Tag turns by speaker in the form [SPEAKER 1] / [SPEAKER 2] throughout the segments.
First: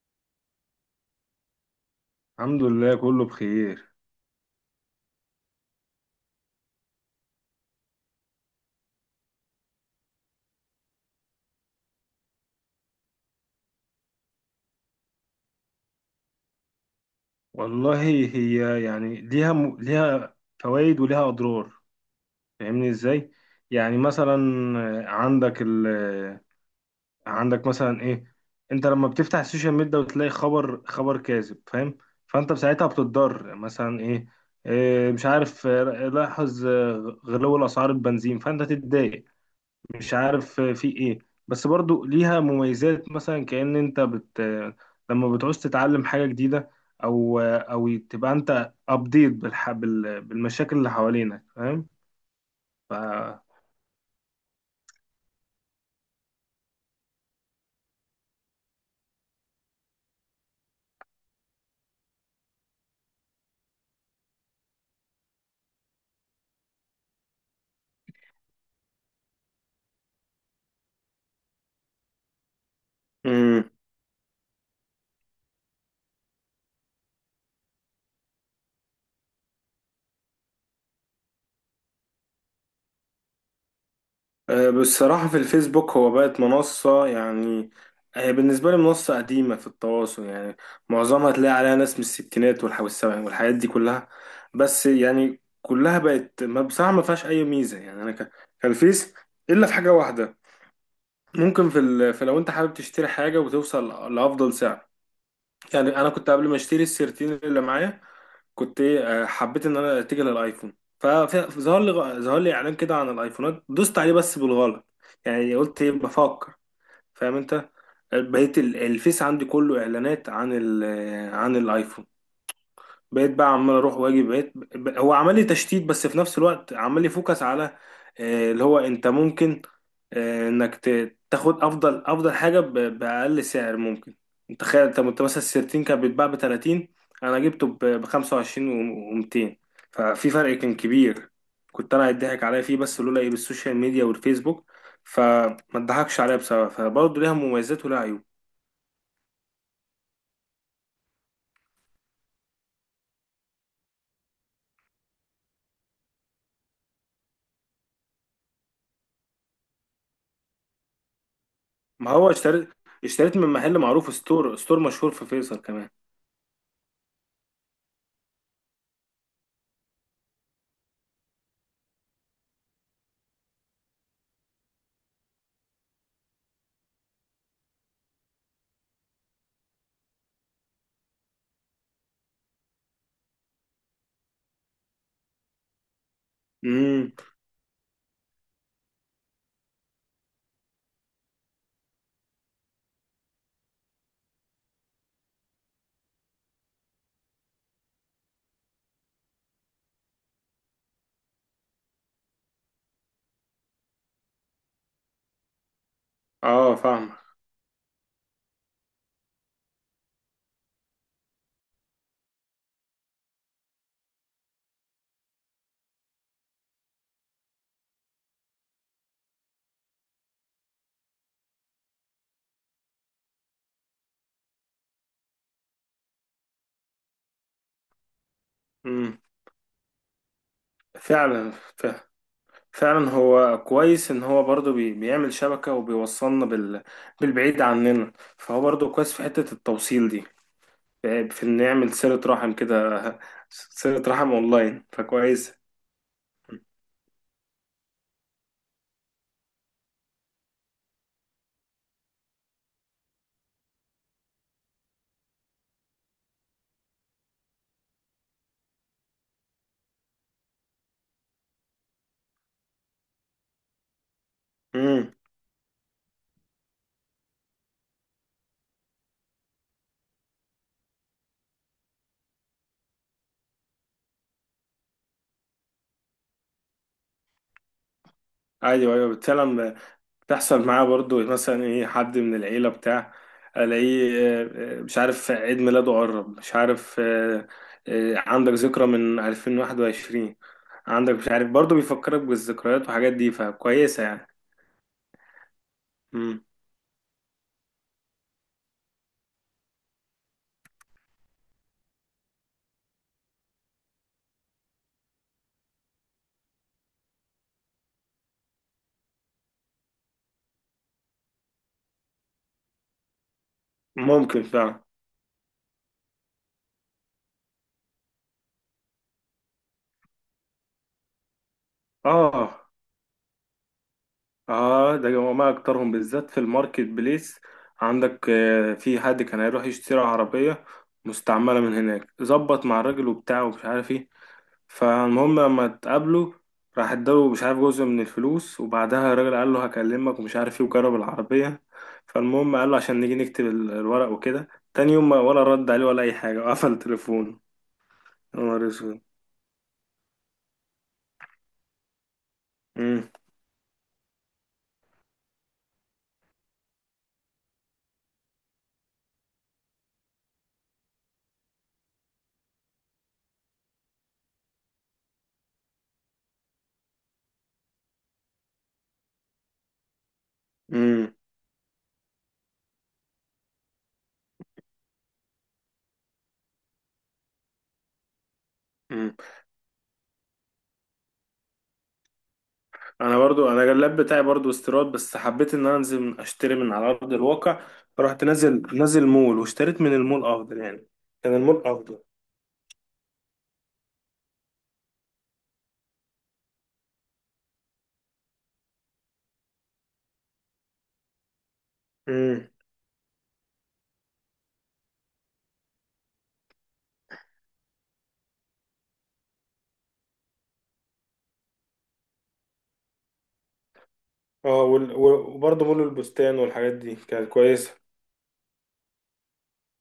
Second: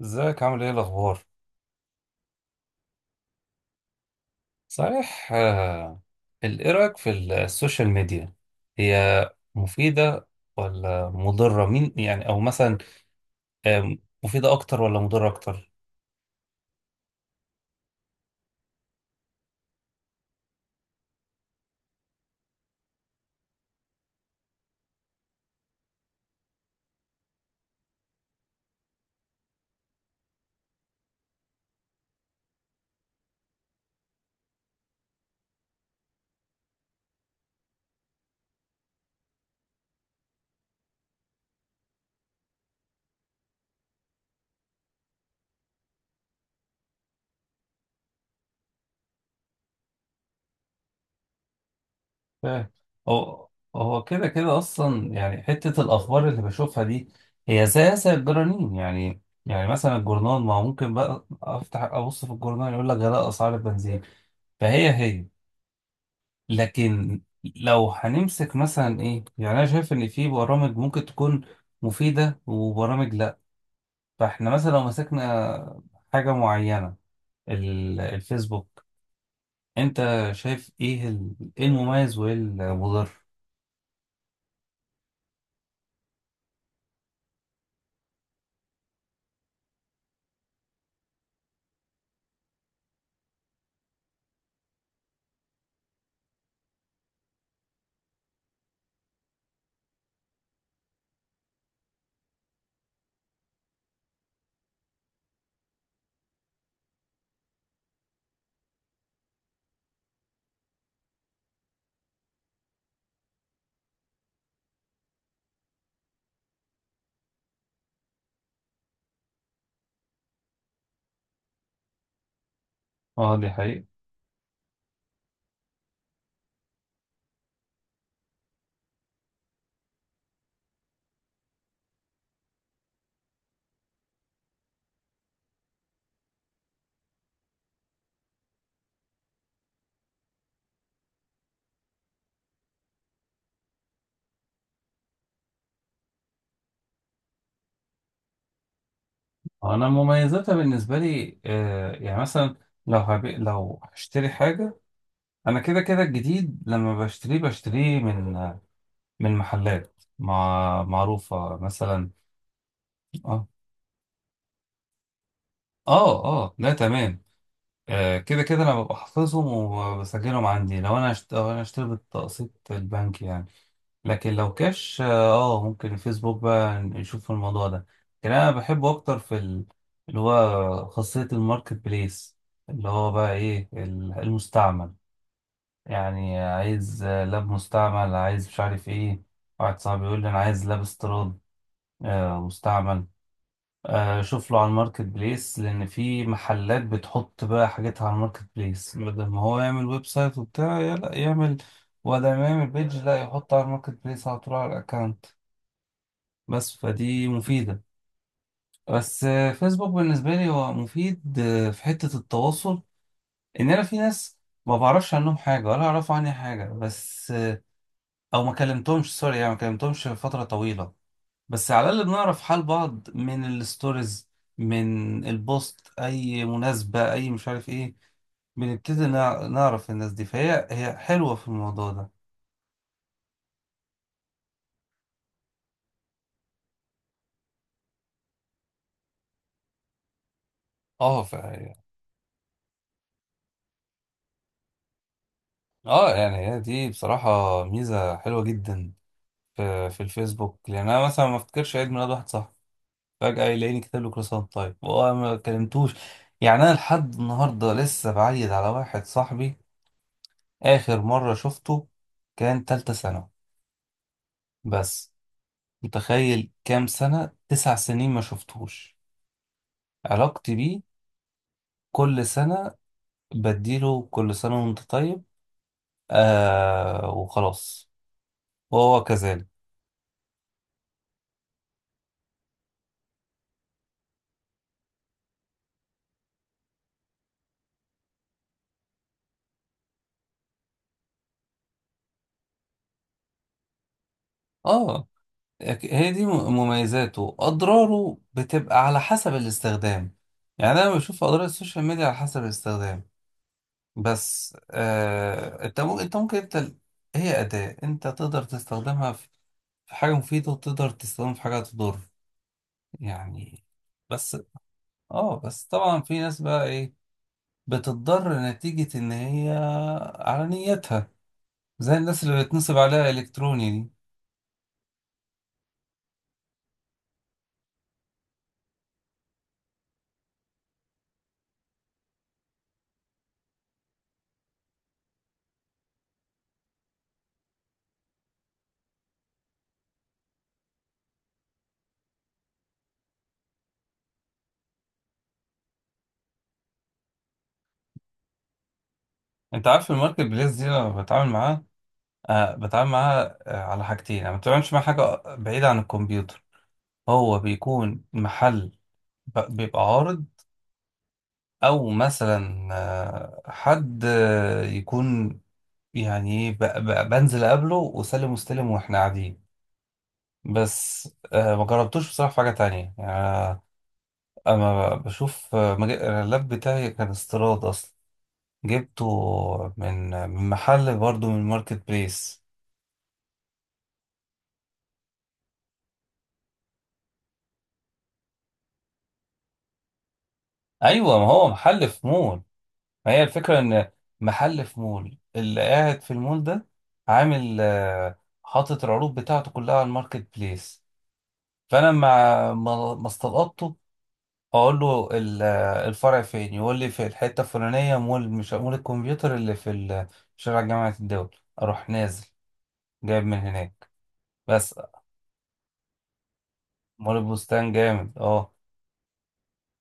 [SPEAKER 1] ازيك، عامل ايه، الاخبار؟
[SPEAKER 2] الحمد لله، كله بخير.
[SPEAKER 1] صحيح. ايه رايك في السوشيال ميديا؟ هي مفيده ولا مضره؟ مين يعني، او مثلا، آم، مفيده اكتر ولا مضره اكتر؟
[SPEAKER 2] والله، هي يعني ليها فوائد وليها أضرار. فاهمني ازاي؟ يعني مثلا، عندك ال... آه، عندك مثلا ايه؟ انت لما بتفتح السوشيال ميديا وتلاقي خبر كاذب، فاهم؟ فانت ساعتها بتتضرر، مثلا ايه؟ إيه، مش عارف. لاحظ غلو الأسعار، البنزين، فانت تتضايق. مش عارف في ايه. بس برضو ليها مميزات، مثلا كأن انت بت لما بتعوز تتعلم حاجة جديدة، او تبقى انت ابديت بالمشاكل اللي حوالينك، فاهم؟
[SPEAKER 1] فاهم.
[SPEAKER 2] ف...
[SPEAKER 1] هو هو كده كده اصلا، يعني حته الاخبار اللي بشوفها دي هي زيها زي الجرانين. يعني مثلا الجورنال، ما هو ممكن بقى افتح ابص في الجورنال يقول لك غلاء اسعار البنزين. فهي لكن، لو هنمسك مثلا ايه، يعني انا شايف ان في برامج ممكن تكون مفيدة وبرامج لا.
[SPEAKER 2] امم
[SPEAKER 1] فاحنا مثلا لو مسكنا حاجة معينة، الفيسبوك، انت شايف ايه ايه المميز وايه المضر؟
[SPEAKER 2] بصراحة في الفيسبوك هو بقت منصة يعني. هي بالنسبة لي منصة قديمة في التواصل يعني. معظمها تلاقي عليها ناس من الستينات والسبعينات والحاجات دي كلها. بس يعني كلها بقت، ما بصراحة ما فيهاش أي ميزة يعني. كان الفيس، إلا في حاجة واحدة. ممكن في، لو انت حابب تشتري حاجة وتوصل لأفضل سعر. يعني أنا كنت قبل ما اشتري السيرتين اللي معايا، كنت ايه، حبيت إن أنا أتجه للآيفون. ظهر لي إعلان كده عن الآيفونات، دوست عليه بس بالغلط. يعني قلت ايه بفكر، فاهم انت؟ بقيت الفيس عندي كله إعلانات عن ال... آه، عن الآيفون. بقيت
[SPEAKER 1] اه
[SPEAKER 2] بقى
[SPEAKER 1] دي
[SPEAKER 2] عمال
[SPEAKER 1] حقيقة.
[SPEAKER 2] اروح واجي. هو عمل لي تشتيت، بس في نفس الوقت عمال لي فوكس على اللي هو انت ممكن، انك تاخد افضل افضل حاجه باقل سعر ممكن. انت تخيل، أنت مثلا السيرتين كان بيتباع ب 30، انا جبته ب 25 و200. ففي فرق كان كبير. كنت انا هيضحك عليا فيه، بس لولا ايه، بالسوشيال ميديا والفيسبوك، فما اتضحكش عليا بسبب. فبرضه ليها مميزات ولها عيوب.
[SPEAKER 1] انا مميزاتها بالنسبة لي يعني مثلا، لو هشتري حاجة، انا كده كده الجديد لما بشتريه بشتريه من محلات معروفة مثلا.
[SPEAKER 2] ما هو اشتريت، اشتريت
[SPEAKER 1] اه،
[SPEAKER 2] من محل معروف، ستور مشهور في فيصل كمان.
[SPEAKER 1] اه، اه لا تمام. كده كده انا ببقى حافظهم وبسجلهم عندي لو لو انا اشتري بالتقسيط البنكي، يعني. لكن لو كاش، اه. ممكن الفيسبوك بقى نشوف الموضوع ده. لكن انا بحبه اكتر في اللي هو خاصية الماركت بليس، اللي هو بقى ايه المستعمل. يعني عايز
[SPEAKER 2] امم
[SPEAKER 1] لاب مستعمل، عايز مش عارف ايه. واحد صاحبي يقول لي انا عايز لاب استيراد، مستعمل، شوف له على الماركت بليس، لان في محلات بتحط بقى حاجتها على الماركت بليس بدل ما هو يعمل ويب سايت وبتاع، يا لا يعمل ولا ما يعمل بيج، لا يحط على الماركت بليس على طول على الاكونت.
[SPEAKER 2] اه،
[SPEAKER 1] بس
[SPEAKER 2] فاهمك.
[SPEAKER 1] فدي مفيدة. بس فيسبوك بالنسبة لي هو مفيد في حتة التواصل. ان انا في ناس ما بعرفش عنهم حاجة ولا اعرف عني حاجة، بس او ما كلمتهمش، سوري يعني، ما كلمتهمش فترة طويلة. بس على الأقل بنعرف حال بعض من الستوريز، من البوست، أي مناسبة، أي مش عارف إيه. بنبتدي
[SPEAKER 2] امم
[SPEAKER 1] نعرف الناس دي، فهي حلوة في
[SPEAKER 2] فعلا،
[SPEAKER 1] الموضوع
[SPEAKER 2] فعلا،
[SPEAKER 1] ده.
[SPEAKER 2] فعلا. هو كويس ان هو برضو بيعمل شبكة وبيوصلنا بال... بالبعيد عننا. فهو برضو كويس في حتة التوصيل دي،
[SPEAKER 1] اه
[SPEAKER 2] في ان نعمل صلة رحم كده، صلة رحم اونلاين، فكويس.
[SPEAKER 1] اه يعني هي دي بصراحة ميزة حلوة جدا في، في الفيسبوك، لأن أنا مثلا ما افتكرش عيد ميلاد واحد صاحبي، فجأة يلاقيني كاتب له كروسانت، طيب هو ما كلمتوش يعني. أنا لحد النهاردة لسه بعيد على واحد صاحبي، آخر مرة شفته كان تالتة ثانوي بس.
[SPEAKER 2] امم
[SPEAKER 1] متخيل كام سنة؟ 9 سنين ما شفتوش، علاقتي بيه كل سنة بديله كل سنة وانت طيب. آه وخلاص،
[SPEAKER 2] ايوه،
[SPEAKER 1] وهو
[SPEAKER 2] ايوه،
[SPEAKER 1] كذلك.
[SPEAKER 2] فعلا. تحصل معاه برضو مثلا ايه، حد من العيلة بتاع، الاقيه. مش عارف عيد ميلاده قرب، مش عارف. عندك ذكرى من 2021، عندك مش عارف، برضو بيفكرك بالذكريات والحاجات دي، فكويسة يعني.
[SPEAKER 1] اه هي دي
[SPEAKER 2] مم.
[SPEAKER 1] مميزاته، أضراره بتبقى على حسب الاستخدام. يعني أنا بشوف أضرار السوشيال ميديا على حسب الاستخدام. بس آه، أنت ممكن أنت هي أداة، أنت تقدر تستخدمها في حاجة مفيدة وتقدر تستخدمها في حاجة تضر، يعني. بس
[SPEAKER 2] ممكن فعلا.
[SPEAKER 1] اه، بس طبعا في ناس بقى ايه بتتضر نتيجة ان هي على نيتها، زي الناس اللي
[SPEAKER 2] اه،
[SPEAKER 1] بتنصب عليها الكتروني دي.
[SPEAKER 2] اه، ده جماعة اكترهم بالذات في الماركت بليس. عندك في حد كان هيروح يشتري عربية مستعملة من هناك، ظبط مع الراجل وبتاع ومش عارف ايه. فالمهم لما اتقابلوا، راح اداله مش عارف جزء من الفلوس، وبعدها الراجل قال له هكلمك ومش عارف ايه وجرب العربية. فالمهم قال له عشان نيجي نكتب الورق وكده. تاني يوم ولا رد عليه ولا أي حاجة، وقفل تليفونه. يا نهار أسود.
[SPEAKER 1] انت عارف الماركت بليس دي لما بتعامل معاه، آه بتعامل
[SPEAKER 2] أمم،
[SPEAKER 1] معاه آه على حاجتين، انا ما بتعاملش مع حاجة بعيدة عن الكمبيوتر. هو بيكون محل، بيبقى عارض، او مثلا آه حد يكون، يعني إيه، بنزل قبله وسلم واستلم واحنا قاعدين. بس
[SPEAKER 2] أمم،
[SPEAKER 1] آه ما جربتوش بصراحة في حاجة تانية، يعني. انا بشوف اللاب بتاعي كان استيراد اصلا، جبته
[SPEAKER 2] أمأم.
[SPEAKER 1] من محل برضه من ماركت بليس.
[SPEAKER 2] أنا برضو، أنا اللاب بتاعي برضو استيراد، بس حبيت إن أنا أنزل أشتري من على أرض الواقع. رحت نازل، مول واشتريت من المول، أفضل يعني.
[SPEAKER 1] ايوه، ما
[SPEAKER 2] كان
[SPEAKER 1] هو
[SPEAKER 2] المول
[SPEAKER 1] محل
[SPEAKER 2] أفضل.
[SPEAKER 1] في مول. ما هي الفكره ان محل في مول، اللي قاعد في المول ده عامل حاطط العروض بتاعته كلها على الماركت بليس. فانا
[SPEAKER 2] أمم.
[SPEAKER 1] مع ما استلقطته اقول له الفرع فين، يقول لي في الحته الفلانيه، مول، مش مول الكمبيوتر اللي في شارع جامعه الدول. اروح نازل جايب من هناك.
[SPEAKER 2] اه
[SPEAKER 1] بس
[SPEAKER 2] وبرضه مول البستان والحاجات دي
[SPEAKER 1] مول
[SPEAKER 2] كانت كويسة.
[SPEAKER 1] البستان جامد اه.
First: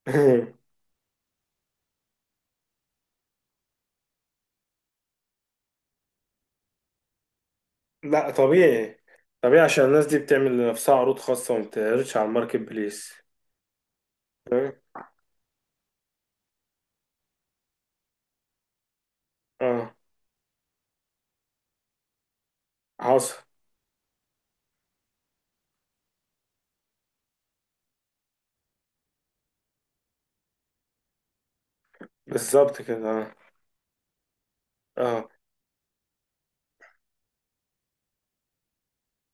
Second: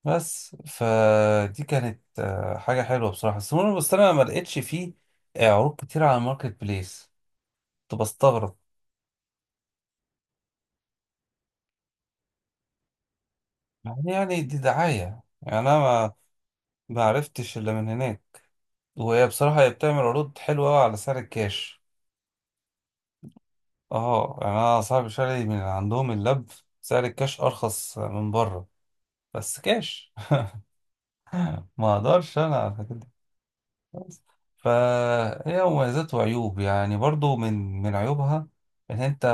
[SPEAKER 1] بس فدي كانت حاجة حلوة بصراحة. بس مول البستان أنا ما لقيتش فيه عروض كتير على الماركت بليس. كنت
[SPEAKER 2] لا،
[SPEAKER 1] بستغرب،
[SPEAKER 2] طبيعي، طبيعي عشان الناس دي بتعمل لنفسها عروض خاصة وما بتعرضش على الماركت بليس.
[SPEAKER 1] يعني دي دعاية.
[SPEAKER 2] تمام؟
[SPEAKER 1] يعني أنا ما عرفتش إلا من هناك. وهي بصراحة هي
[SPEAKER 2] اه،
[SPEAKER 1] بتعمل عروض حلوة أوي على سعر الكاش.
[SPEAKER 2] حصل.
[SPEAKER 1] اه، يعني أنا صاحب شاري من عندهم اللب، سعر الكاش أرخص من بره، بس كاش. ما أقدرش أنا.
[SPEAKER 2] بالظبط كده، اه.
[SPEAKER 1] بس.
[SPEAKER 2] اه،
[SPEAKER 1] فهي مميزات وعيوب يعني، برضو من عيوبها ان انت،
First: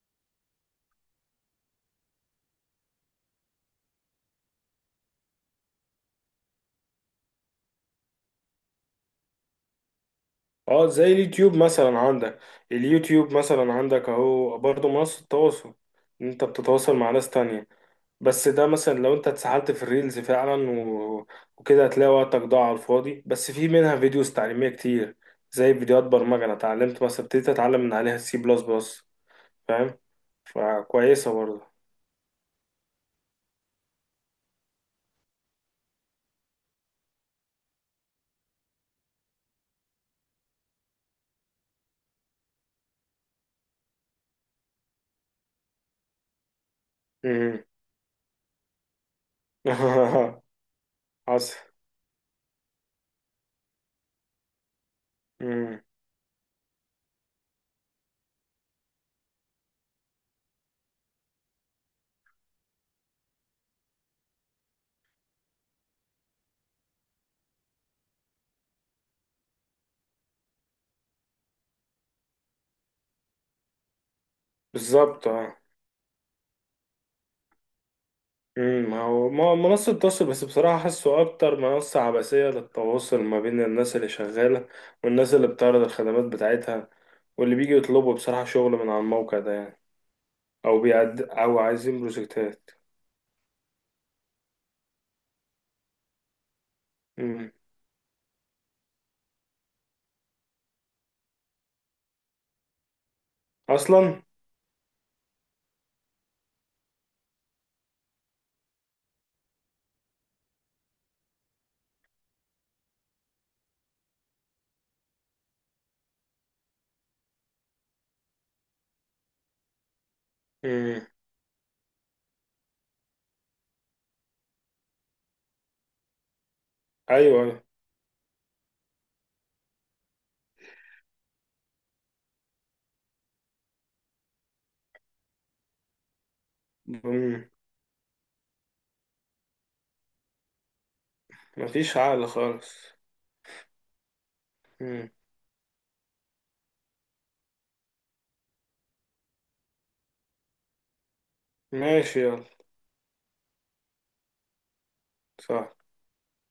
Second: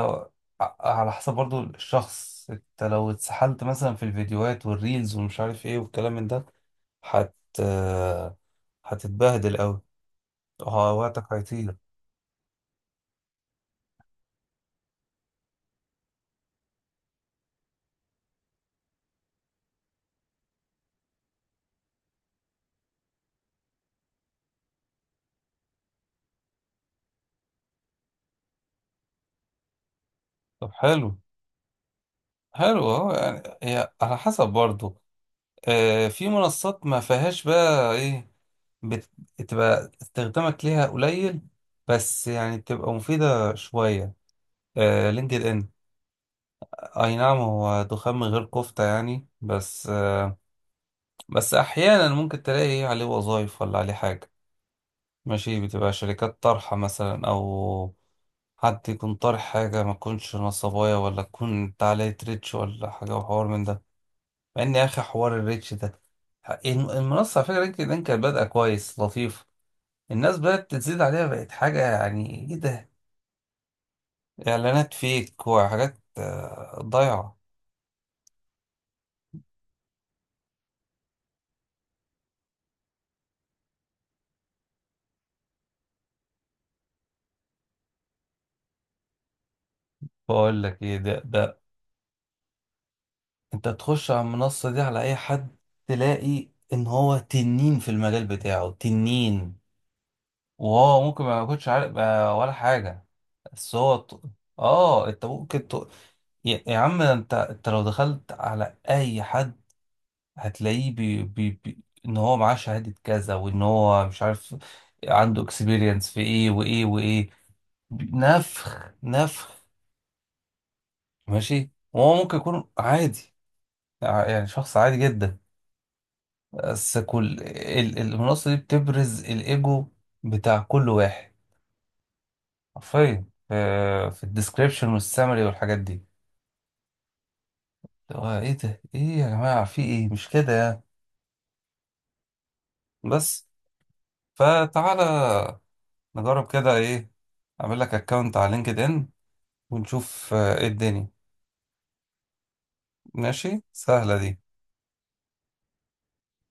[SPEAKER 1] على حسب برضو الشخص، انت لو اتسحلت مثلا في الفيديوهات والريلز ومش عارف ايه والكلام من ده، هت هتتبهدل قوي،
[SPEAKER 2] اه، زي
[SPEAKER 1] وقتك
[SPEAKER 2] اليوتيوب
[SPEAKER 1] هيطير.
[SPEAKER 2] مثلا عندك، اليوتيوب مثلا عندك اهو برضه منصة تواصل. إن انت بتتواصل مع ناس تانية. بس ده مثلا لو انت اتسحلت في الريلز فعلا و... وكده، هتلاقي وقتك ضاع على الفاضي. بس في منها فيديوز تعليمية كتير، زي فيديوهات برمجة. انا اتعلمت مثلا، ابتديت اتعلم من عليها السي بلس بلس، فاهم؟
[SPEAKER 1] طب حلو،
[SPEAKER 2] فكويسة برضه.
[SPEAKER 1] حلو اهو، يعني هي على حسب برضو. آه، في منصات ما فيهاش بقى ايه، بت- بتبقى استخدامك ليها قليل، بس يعني بتبقى مفيدة شوية. آه لينكد ان، اي نعم،
[SPEAKER 2] مم.
[SPEAKER 1] هو دخان من غير كفتة، يعني بس. بس
[SPEAKER 2] حصل.
[SPEAKER 1] احيانا ممكن تلاقي إيه عليه وظايف، ولا عليه حاجة ماشي،
[SPEAKER 2] مم.
[SPEAKER 1] بتبقى شركات طرحة مثلا، او حد يكون طارح حاجة، ما تكونش نصبايا، ولا تكون تعالى ريتش ولا حاجة وحوار من ده. مع ان يا اخي حوار الريتش ده، المنصة على فكرة لينكد ان كانت بادئة كويس لطيف، الناس بدأت تزيد عليها، بقت حاجة يعني ايه ده، اعلانات
[SPEAKER 2] بالظبط،
[SPEAKER 1] فيك
[SPEAKER 2] اه.
[SPEAKER 1] وحاجات ضايعة.
[SPEAKER 2] مم. ما هو منصة تواصل، بس بصراحة حاسه أكتر منصة عبثية للتواصل ما بين الناس اللي شغالة، والناس اللي بتعرض الخدمات بتاعتها، واللي بيجي يطلبوا بصراحة شغل من على الموقع ده يعني.
[SPEAKER 1] بقول
[SPEAKER 2] أو
[SPEAKER 1] لك ايه، ده
[SPEAKER 2] بيعد، أو
[SPEAKER 1] ده
[SPEAKER 2] عايزين بروجكتات.
[SPEAKER 1] انت تخش على المنصة دي على اي حد، تلاقي ان هو
[SPEAKER 2] مم.
[SPEAKER 1] تنين في المجال بتاعه، تنين. وهو ممكن ما يكونش عارف ولا حاجة. بس
[SPEAKER 2] أصلا.
[SPEAKER 1] اه انت ممكن يا عم انت، انت لو دخلت على اي حد هتلاقيه ان هو معاه شهادة كذا وان هو مش عارف، عنده اكسبيرينس في ايه وايه وايه، نفخ نفخ،
[SPEAKER 2] مم.
[SPEAKER 1] ماشي. وهو ممكن يكون عادي، يعني شخص عادي جدا. بس كل
[SPEAKER 2] أيوه، أيوه.
[SPEAKER 1] المنصة دي بتبرز الإيجو بتاع كل واحد، حرفيا، في الديسكريبشن والسامري والحاجات دي،
[SPEAKER 2] مم.
[SPEAKER 1] اللي هو ايه ده، ايه يا جماعة، في ايه، مش كده يعني.
[SPEAKER 2] مفيش عقل خالص.
[SPEAKER 1] بس فتعالى
[SPEAKER 2] مم.
[SPEAKER 1] نجرب كده ايه، اعمل لك اكونت على لينكد ان، ونشوف ايه الدنيا.
[SPEAKER 2] ماشي، يلا.
[SPEAKER 1] ماشي، سهلة دي.
[SPEAKER 2] صح.